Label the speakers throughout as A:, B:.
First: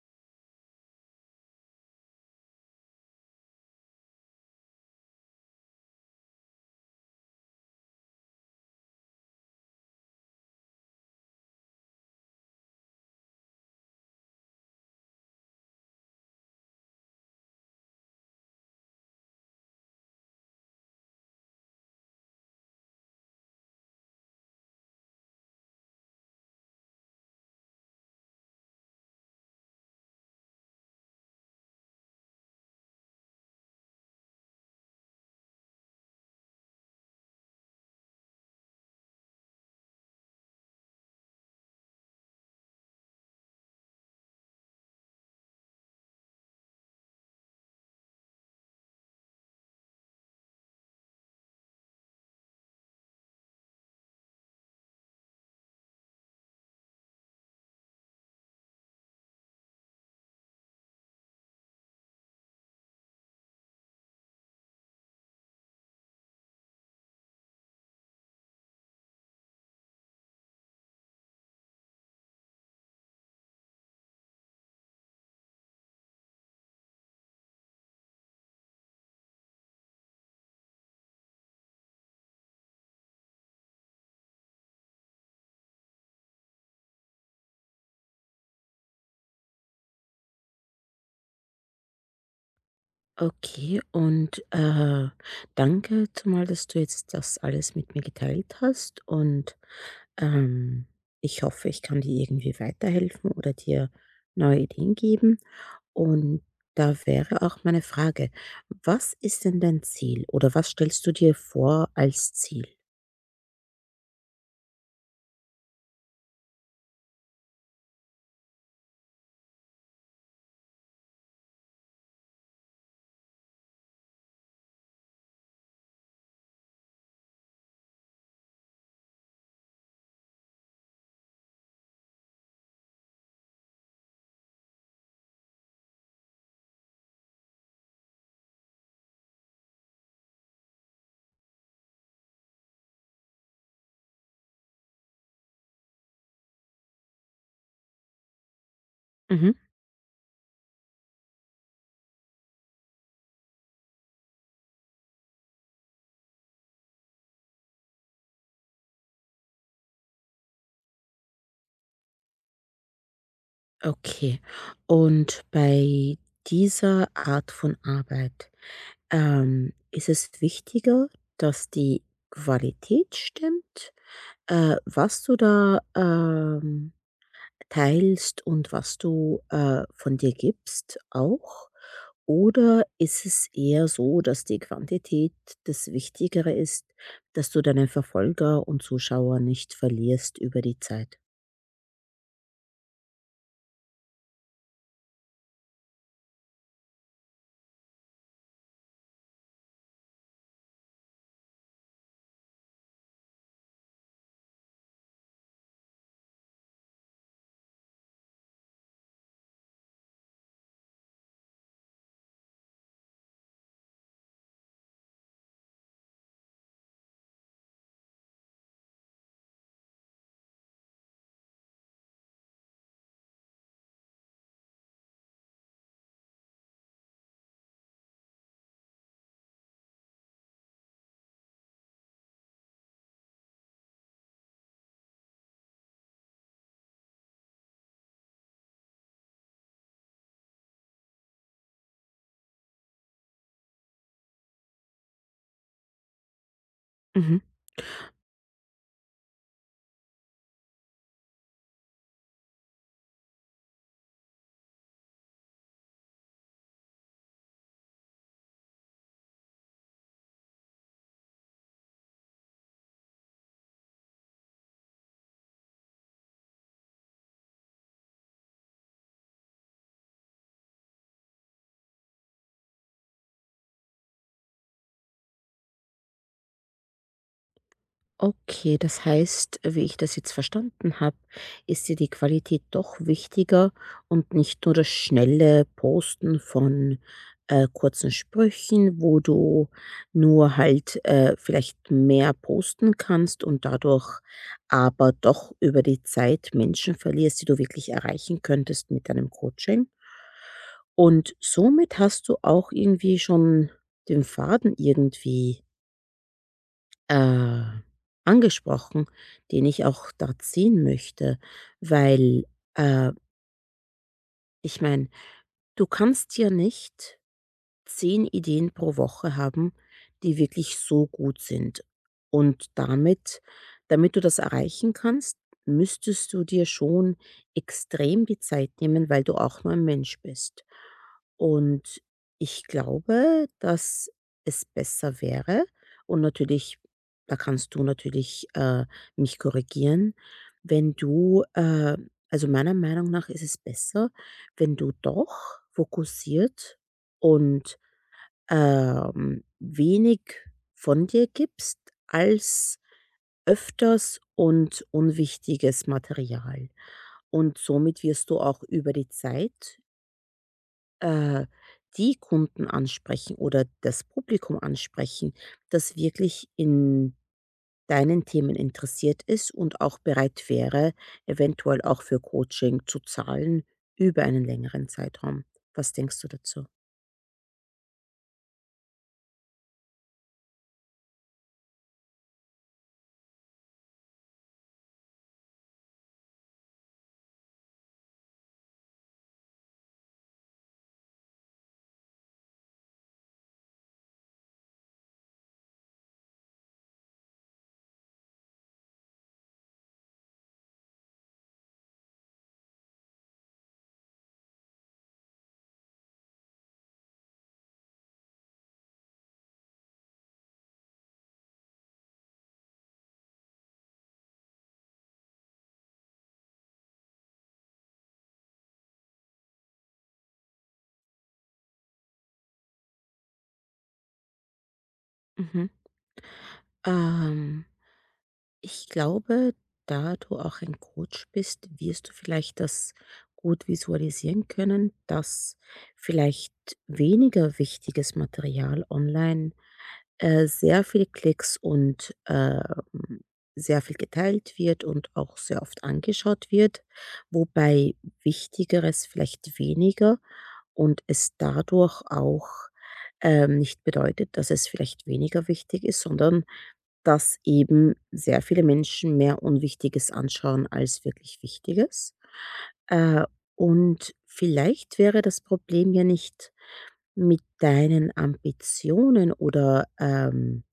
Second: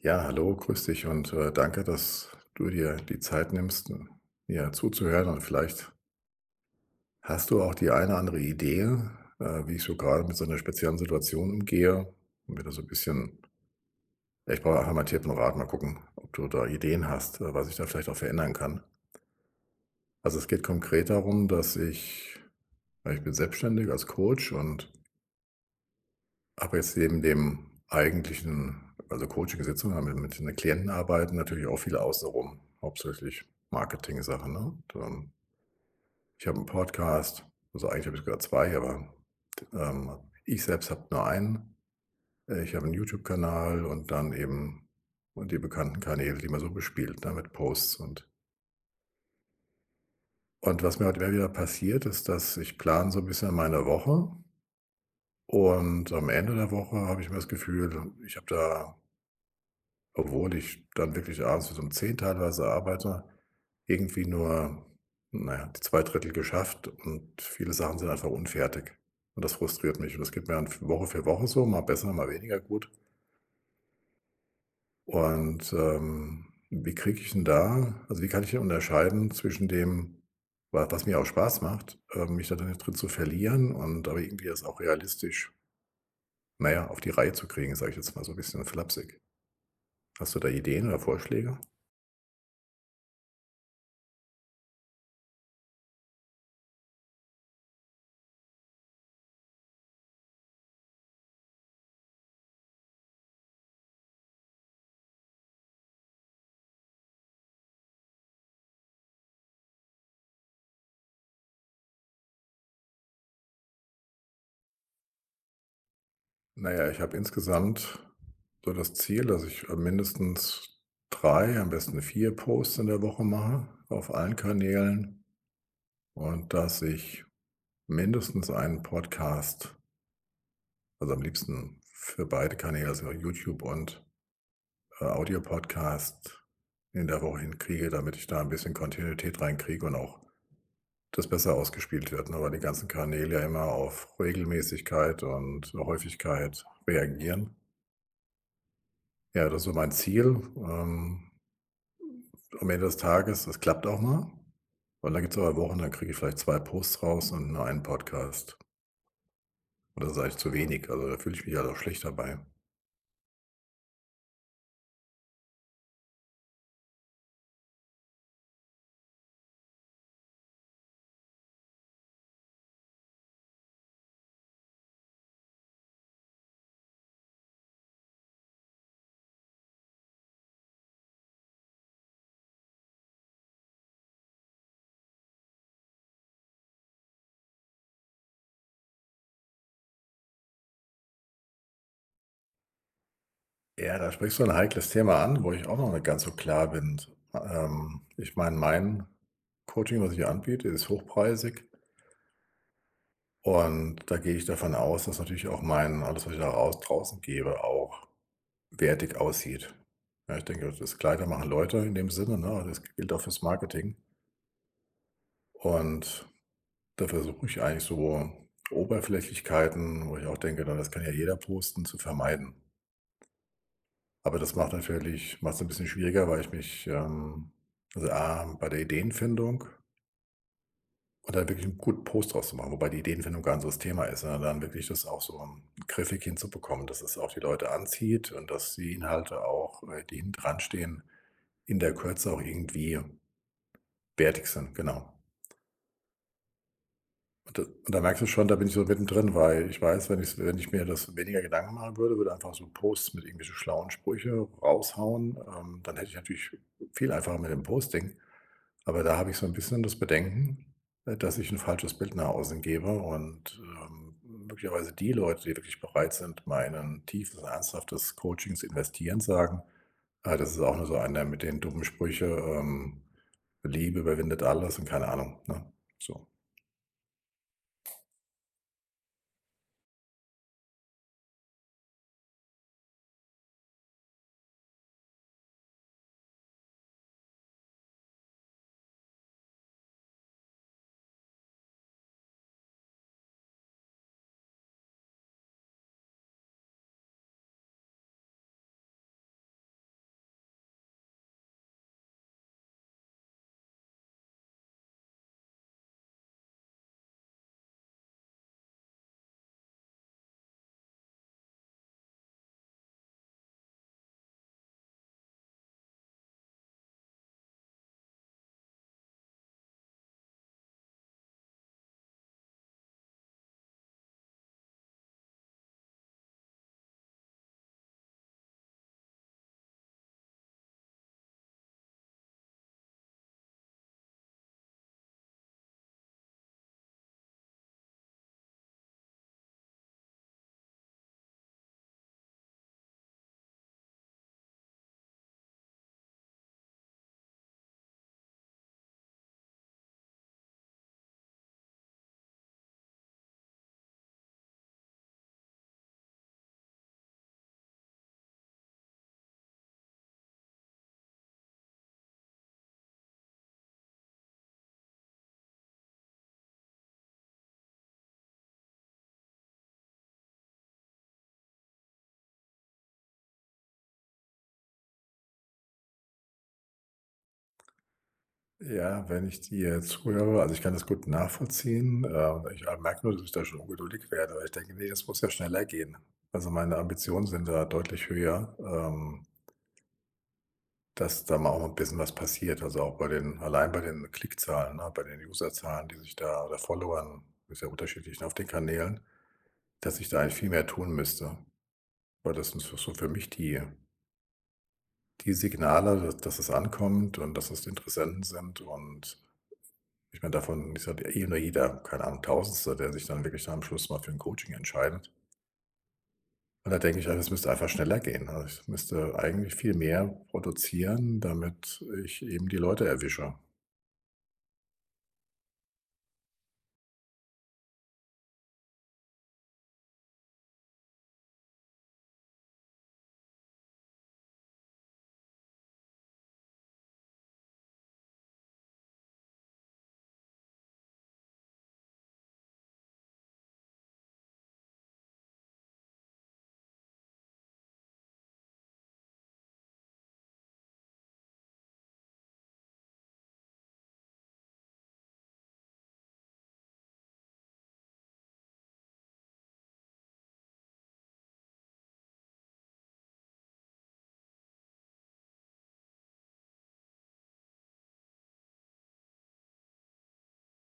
A: Ja, hallo, grüß dich und danke, dass du dir die Zeit nimmst, mir zuzuhören. Und vielleicht hast du auch die eine andere Idee, wie ich so gerade mit so einer speziellen Situation umgehe. Und mir da so ein bisschen, ja, ich brauche einfach mal Tipp und Rat, mal gucken, ob du da Ideen hast, was ich da vielleicht auch verändern kann. Also es geht konkret darum, dass ich, weil ich bin selbstständig als Coach und aber jetzt neben dem eigentlichen also Coaching-Sitzung haben wir mit den Klienten arbeiten natürlich auch viel außenrum, hauptsächlich Marketing-Sachen, ne? Und, ich habe einen Podcast, also eigentlich habe ich sogar 2 aber, ähm, ich selbst habe nur einen. Ich habe einen YouTube-Kanal und dann eben und die bekannten Kanäle, die man so bespielt, ne, mit Posts und was mir heute immer wieder passiert, ist, dass ich plane so ein bisschen meine Woche und am Ende der Woche habe ich immer das Gefühl, ich habe da. Obwohl ich dann wirklich abends bis um 10 teilweise arbeite, irgendwie nur, naja die 2 Drittel geschafft und viele Sachen sind einfach unfertig. Und das frustriert mich und das geht mir dann Woche für Woche so, mal besser, mal weniger gut. Und, wie kriege ich 'n da also, wie kann ich denn unterscheiden zwischen dem, wa was mir auch Spaß macht, mich da drin zu verlieren und aber irgendwie das auch realistisch, naja auf die Reihe zu kriegen, sage ich jetzt mal so ein bisschen flapsig. Hast du da Ideen oder Vorschläge?
B: Okay, und, äh, Danke zumal, dass du jetzt das alles mit mir geteilt hast und, ähm, ich hoffe, ich kann dir irgendwie weiterhelfen oder dir neue Ideen geben. Und da wäre auch meine Frage: Was ist denn dein Ziel oder was stellst du dir vor als Ziel?
A: Na ja, ich habe insgesamt so das Ziel, dass ich, mindestens 3, am besten 4 Posts in der Woche mache auf allen Kanälen und dass ich mindestens einen Podcast also am liebsten für beide Kanäle, also YouTube und, Audio-Podcast in der Woche hinkriege, damit ich da ein bisschen Kontinuität reinkriege und auch das besser ausgespielt wird, ne, weil die ganzen Kanäle ja immer auf Regelmäßigkeit und Häufigkeit reagieren. Ja,
B: Mhm,
A: das ist so mein Ziel. Am Ende des Tages, das klappt auch mal. Und dann gibt es aber Wochen, dann kriege ich vielleicht 2 Posts raus und nur einen Podcast. Und das ist eigentlich zu wenig. Also, da fühle ich mich halt auch schlecht dabei.
B: okay. Und bei dieser Art von Arbeit, ist es wichtiger, dass die Qualität stimmt, was du da, teilst und was du, von dir gibst auch? Oder ist es eher so, dass die Quantität das Wichtigere ist, dass du deine Verfolger und Zuschauer nicht verlierst über die Zeit?
A: Ja, da sprichst du ein heikles Thema an, wo ich auch noch nicht ganz so klar bin. Ich meine, mein Coaching, was ich anbiete, ist hochpreisig und da gehe ich davon aus, dass natürlich auch mein alles, was ich da raus draußen gebe, auch wertig aussieht. Ja, ich denke, das Kleider machen Leute in dem Sinne, ne? Das gilt auch fürs Marketing. Und da versuche ich eigentlich so Oberflächlichkeiten, wo ich auch denke, na, das kann ja jeder posten, zu vermeiden. Aber das macht natürlich macht es ein bisschen schwieriger, weil ich mich, also, A, bei der Ideenfindung und da wirklich 'n guten Post draus zu machen, wobei die Ideenfindung gar nicht so das Thema ist, sondern dann wirklich das auch so griffig hinzubekommen, dass es auch die Leute anzieht und dass die Inhalte auch, die hinten dran stehen, in der Kürze auch irgendwie wertig sind, genau.
B: Mhm.
A: Und da merkst du schon, da bin ich so mittendrin, weil ich weiß, wenn ich mir das weniger Gedanken machen würde, würde einfach so Posts mit irgendwelchen schlauen Sprüche raushauen, dann hätte ich natürlich viel einfacher mit dem Posting. Aber da habe ich so ein bisschen das Bedenken, dass ich ein falsches Bild nach außen gebe und, möglicherweise die Leute, die wirklich bereit sind, mal in 'nen tiefes, ernsthaftes Coaching zu investieren, sagen, das ist auch nur so einer mit den dummen Sprüchen: „Liebe überwindet alles“ und keine Ahnung, ne? So.
B: Okay, das heißt, wie ich das jetzt verstanden habe, ist dir die Qualität doch wichtiger und nicht nur das schnelle Posten von, kurzen Sprüchen, wo du nur halt, vielleicht mehr posten kannst und dadurch aber doch über die Zeit Menschen verlierst, die du wirklich erreichen könntest mit deinem Coaching. Und somit hast du auch irgendwie schon den Faden irgendwie äh, angesprochen, den ich auch da ziehen möchte, weil, äh, ich meine, du kannst ja nicht 10 Ideen pro Woche haben, die wirklich so gut sind. Und damit du das erreichen kannst, müsstest du dir schon extrem die Zeit nehmen, weil du auch nur ein Mensch bist. Und ich glaube, dass es besser wäre, und natürlich da kannst du natürlich, mich korrigieren, wenn du, also meiner Meinung nach ist es besser, wenn du doch fokussiert und wenig von dir gibst als öfters und unwichtiges Material. Und somit wirst du auch über die Zeit äh, die Kunden ansprechen oder das Publikum ansprechen, das wirklich in deinen Themen interessiert ist und auch bereit wäre, eventuell auch für Coaching zu zahlen über einen längeren Zeitraum. Was denkst du dazu?
A: Ja, wenn ich dir zuhöre also, ich kann das gut nachvollziehen. Und ich, merke nur, dass ich da schon ungeduldig werde, weil ich denke: „Nee, das muss ja schneller gehen.“ Also, meine Ambitionen sind da deutlich höher, dass da mal auch ein bisschen was passiert. Also, auch bei den Klickzahlen, ne, bei den Userzahlen, die sich da oder Followern, ist ja unterschiedlich, ne, auf den Kanälen, dass ich da eigentlich viel mehr tun müsste. Weil das sind so für mich die die Signale, dass dass es ankommt und dass es Interessenten sind und ich meine, davon, ich sage, eh nur jeder, keine Ahnung, Tausendster, der sich dann wirklich am Schluss mal für ein Coaching entscheidet. Und da denke ich einfach, es müsste einfach schneller gehen. Also, ich müsste eigentlich viel mehr produzieren, damit ich eben die Leute erwische.
B: Mhm. Ähm. Ich glaube, da du auch ein Coach bist, wirst du vielleicht das gut visualisieren können, dass vielleicht weniger wichtiges Material online sehr viele Klicks und sehr viel geteilt wird und auch sehr oft angeschaut wird, wobei Wichtigeres vielleicht weniger, und es dadurch auch nicht bedeutet, dass es vielleicht weniger wichtig ist, sondern dass eben sehr viele Menschen mehr Unwichtiges anschauen als wirklich Wichtiges. Äh, und vielleicht wäre das Problem ja nicht mit deinen Ambitionen oder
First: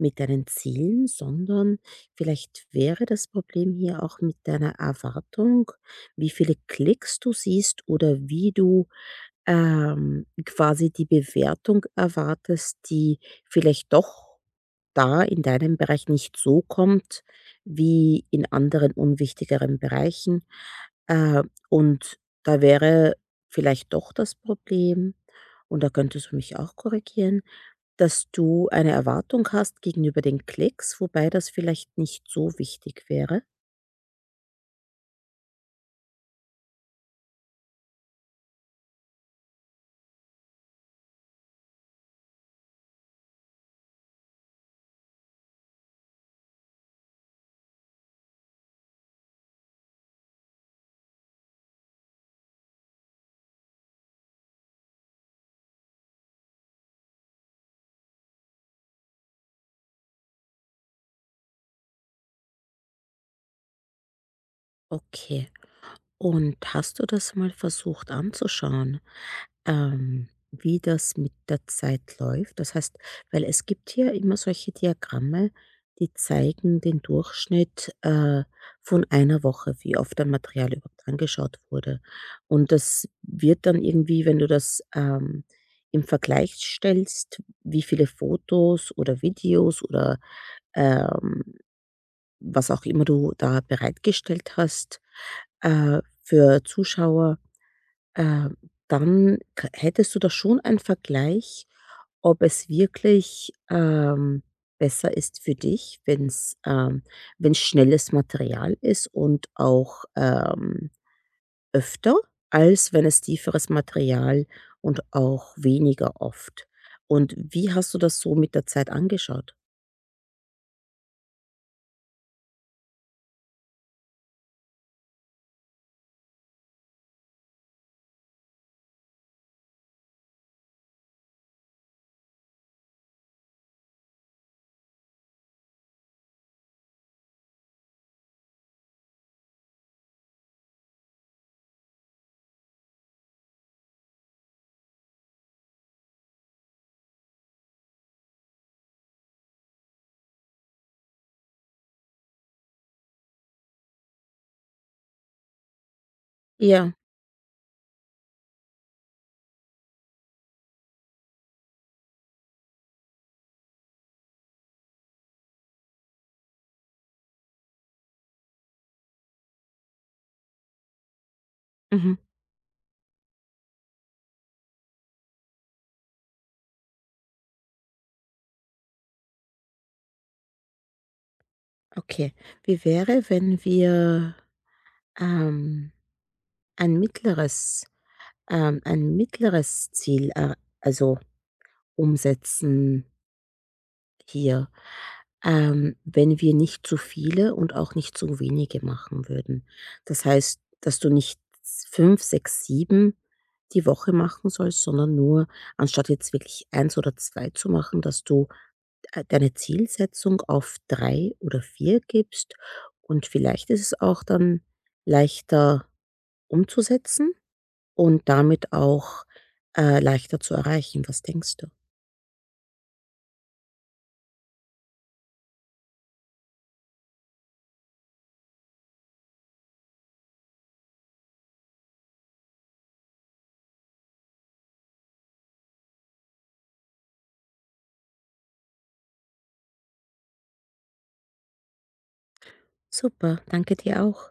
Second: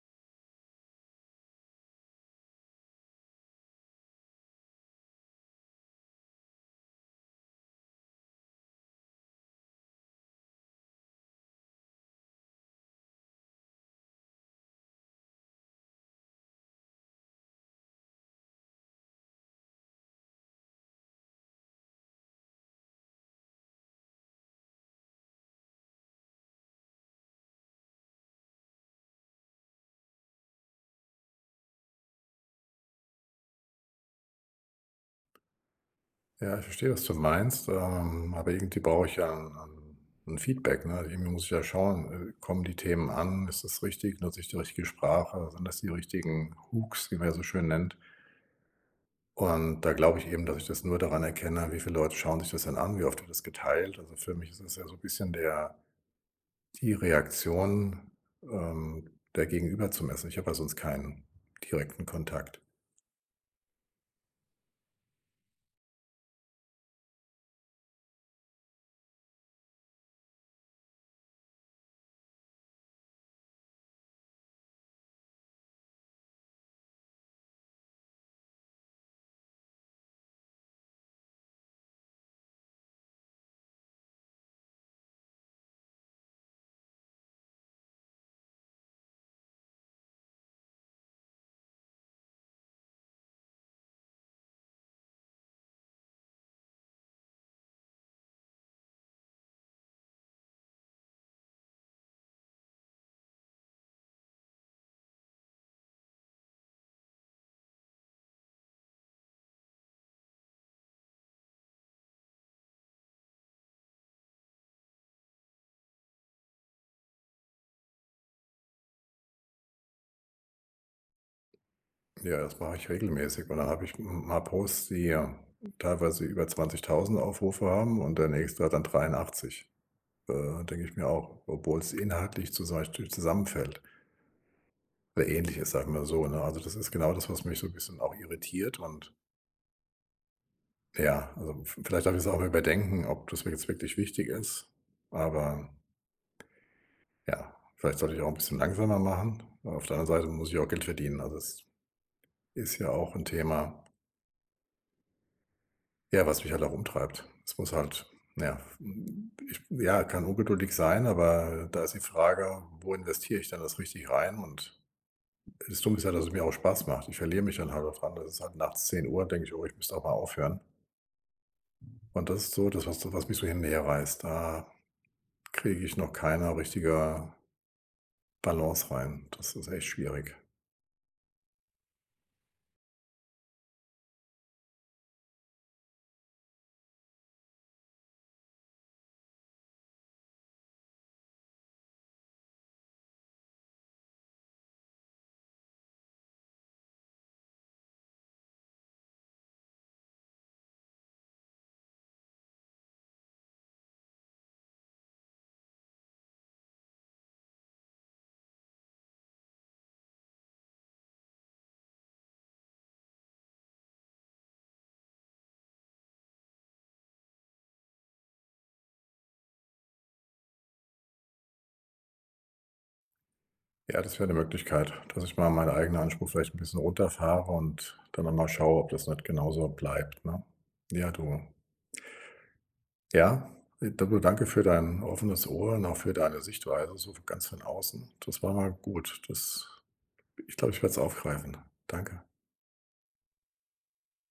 B: mit deinen Zielen, sondern vielleicht wäre das Problem hier auch mit deiner Erwartung, wie viele Klicks du siehst oder wie du quasi die Bewertung erwartest, die vielleicht doch da in deinem Bereich nicht so kommt wie in anderen unwichtigeren Bereichen. Äh, und da wäre vielleicht doch das Problem, und da könntest du mich auch korrigieren, dass du eine Erwartung hast gegenüber den Klicks, wobei das vielleicht nicht so wichtig wäre.
A: Ja, ich verstehe, was du meinst, aber irgendwie brauche ich ja ein 'n Feedback, ne? Irgendwie muss ich ja schauen, kommen die Themen an? Ist das richtig? Nutze ich die richtige Sprache? Sind das die richtigen Hooks, wie man ja so schön nennt? Und da glaube ich eben, dass ich das nur daran erkenne, wie viele Leute schauen sich das denn an, wie oft wird das geteilt. Also für mich ist es ja so 'n bisschen der die Reaktion, ähm, der Gegenüber zu messen. Ich habe ja sonst keinen direkten Kontakt.
B: Okay. Und hast du das mal versucht anzuschauen, wie das mit der Zeit läuft? Das heißt, weil es gibt hier immer solche Diagramme, die zeigen den Durchschnitt, von einer Woche, wie oft ein Material überhaupt angeschaut wurde. Und das wird dann irgendwie, wenn du das im Vergleich stellst, wie viele Fotos oder Videos oder ähm, was auch immer du da bereitgestellt hast, für Zuschauer, äh, dann k hättest du da schon einen Vergleich, ob es wirklich, besser ist für dich, wenn's wenn schnelles Material ist und auch, öfter, als wenn es tieferes Material und auch weniger oft. Und wie hast du das so mit der Zeit angeschaut?
A: Ja, das mache ich regelmäßig und dann habe ich m mal Posts, die ja teilweise über 20.000 Aufrufe haben und der nächste hat dann 83. Denke ich mir auch, obwohl es inhaltlich zum Beispiel zusammenfällt oder ähnlich ist, sagen wir so, ne? Also das ist genau das, was mich so 'n bisschen auch irritiert und ja, also v vielleicht darf ich es auch überdenken, ob das mir jetzt wirklich wichtig ist. Aber ja, vielleicht sollte ich auch ein bisschen langsamer machen. Aber auf der anderen Seite muss ich auch Geld verdienen. Also, es ist ja auch ein Thema, ja, was mich halt auch
B: Ja,
A: umtreibt. Es muss halt ja, ich ja, kann ungeduldig sein, aber da ist die Frage, wo investiere ich dann das richtig rein? Und das Dumme ist ja, dass es mir auch Spaß macht. Ich verliere mich dann halt da dran. Das ist halt nachts zehn Uhr denke ich: „Oh, ich müsste auch mal aufhören.“
B: mhm,
A: Und das ist so das, was mich so hin und reißt. Da kriege ich noch keine richtige Balance rein. Das ist echt schwierig.
B: okay. Wie wäre, wenn wir, ähm, ein mittleres ein mittleres Ziel, also umsetzen hier, wenn wir nicht zu viele und auch nicht zu wenige machen würden. Das heißt, dass du nicht 5 6 7 die Woche machen sollst, sondern nur, anstatt jetzt wirklich eins oder 2 zu machen, dass du d deine Zielsetzung auf 3 oder 4 gibst und vielleicht ist es auch dann leichter umzusetzen und damit auch, leichter zu erreichen. Was denkst du?
A: Ja, das wäre eine Möglichkeit, dass ich mal meinen eigenen Anspruch vielleicht ein bisschen runterfahre und dann noch mal schaue, ob das nicht genauso bleibt, ne? Ja, du ja, du danke für dein offenes Ohr und auch für deine Sichtweise so ganz von außen. Das war mal gut. Das Ich glaube, ich werde es aufgreifen. Danke.
B: Super, danke dir auch.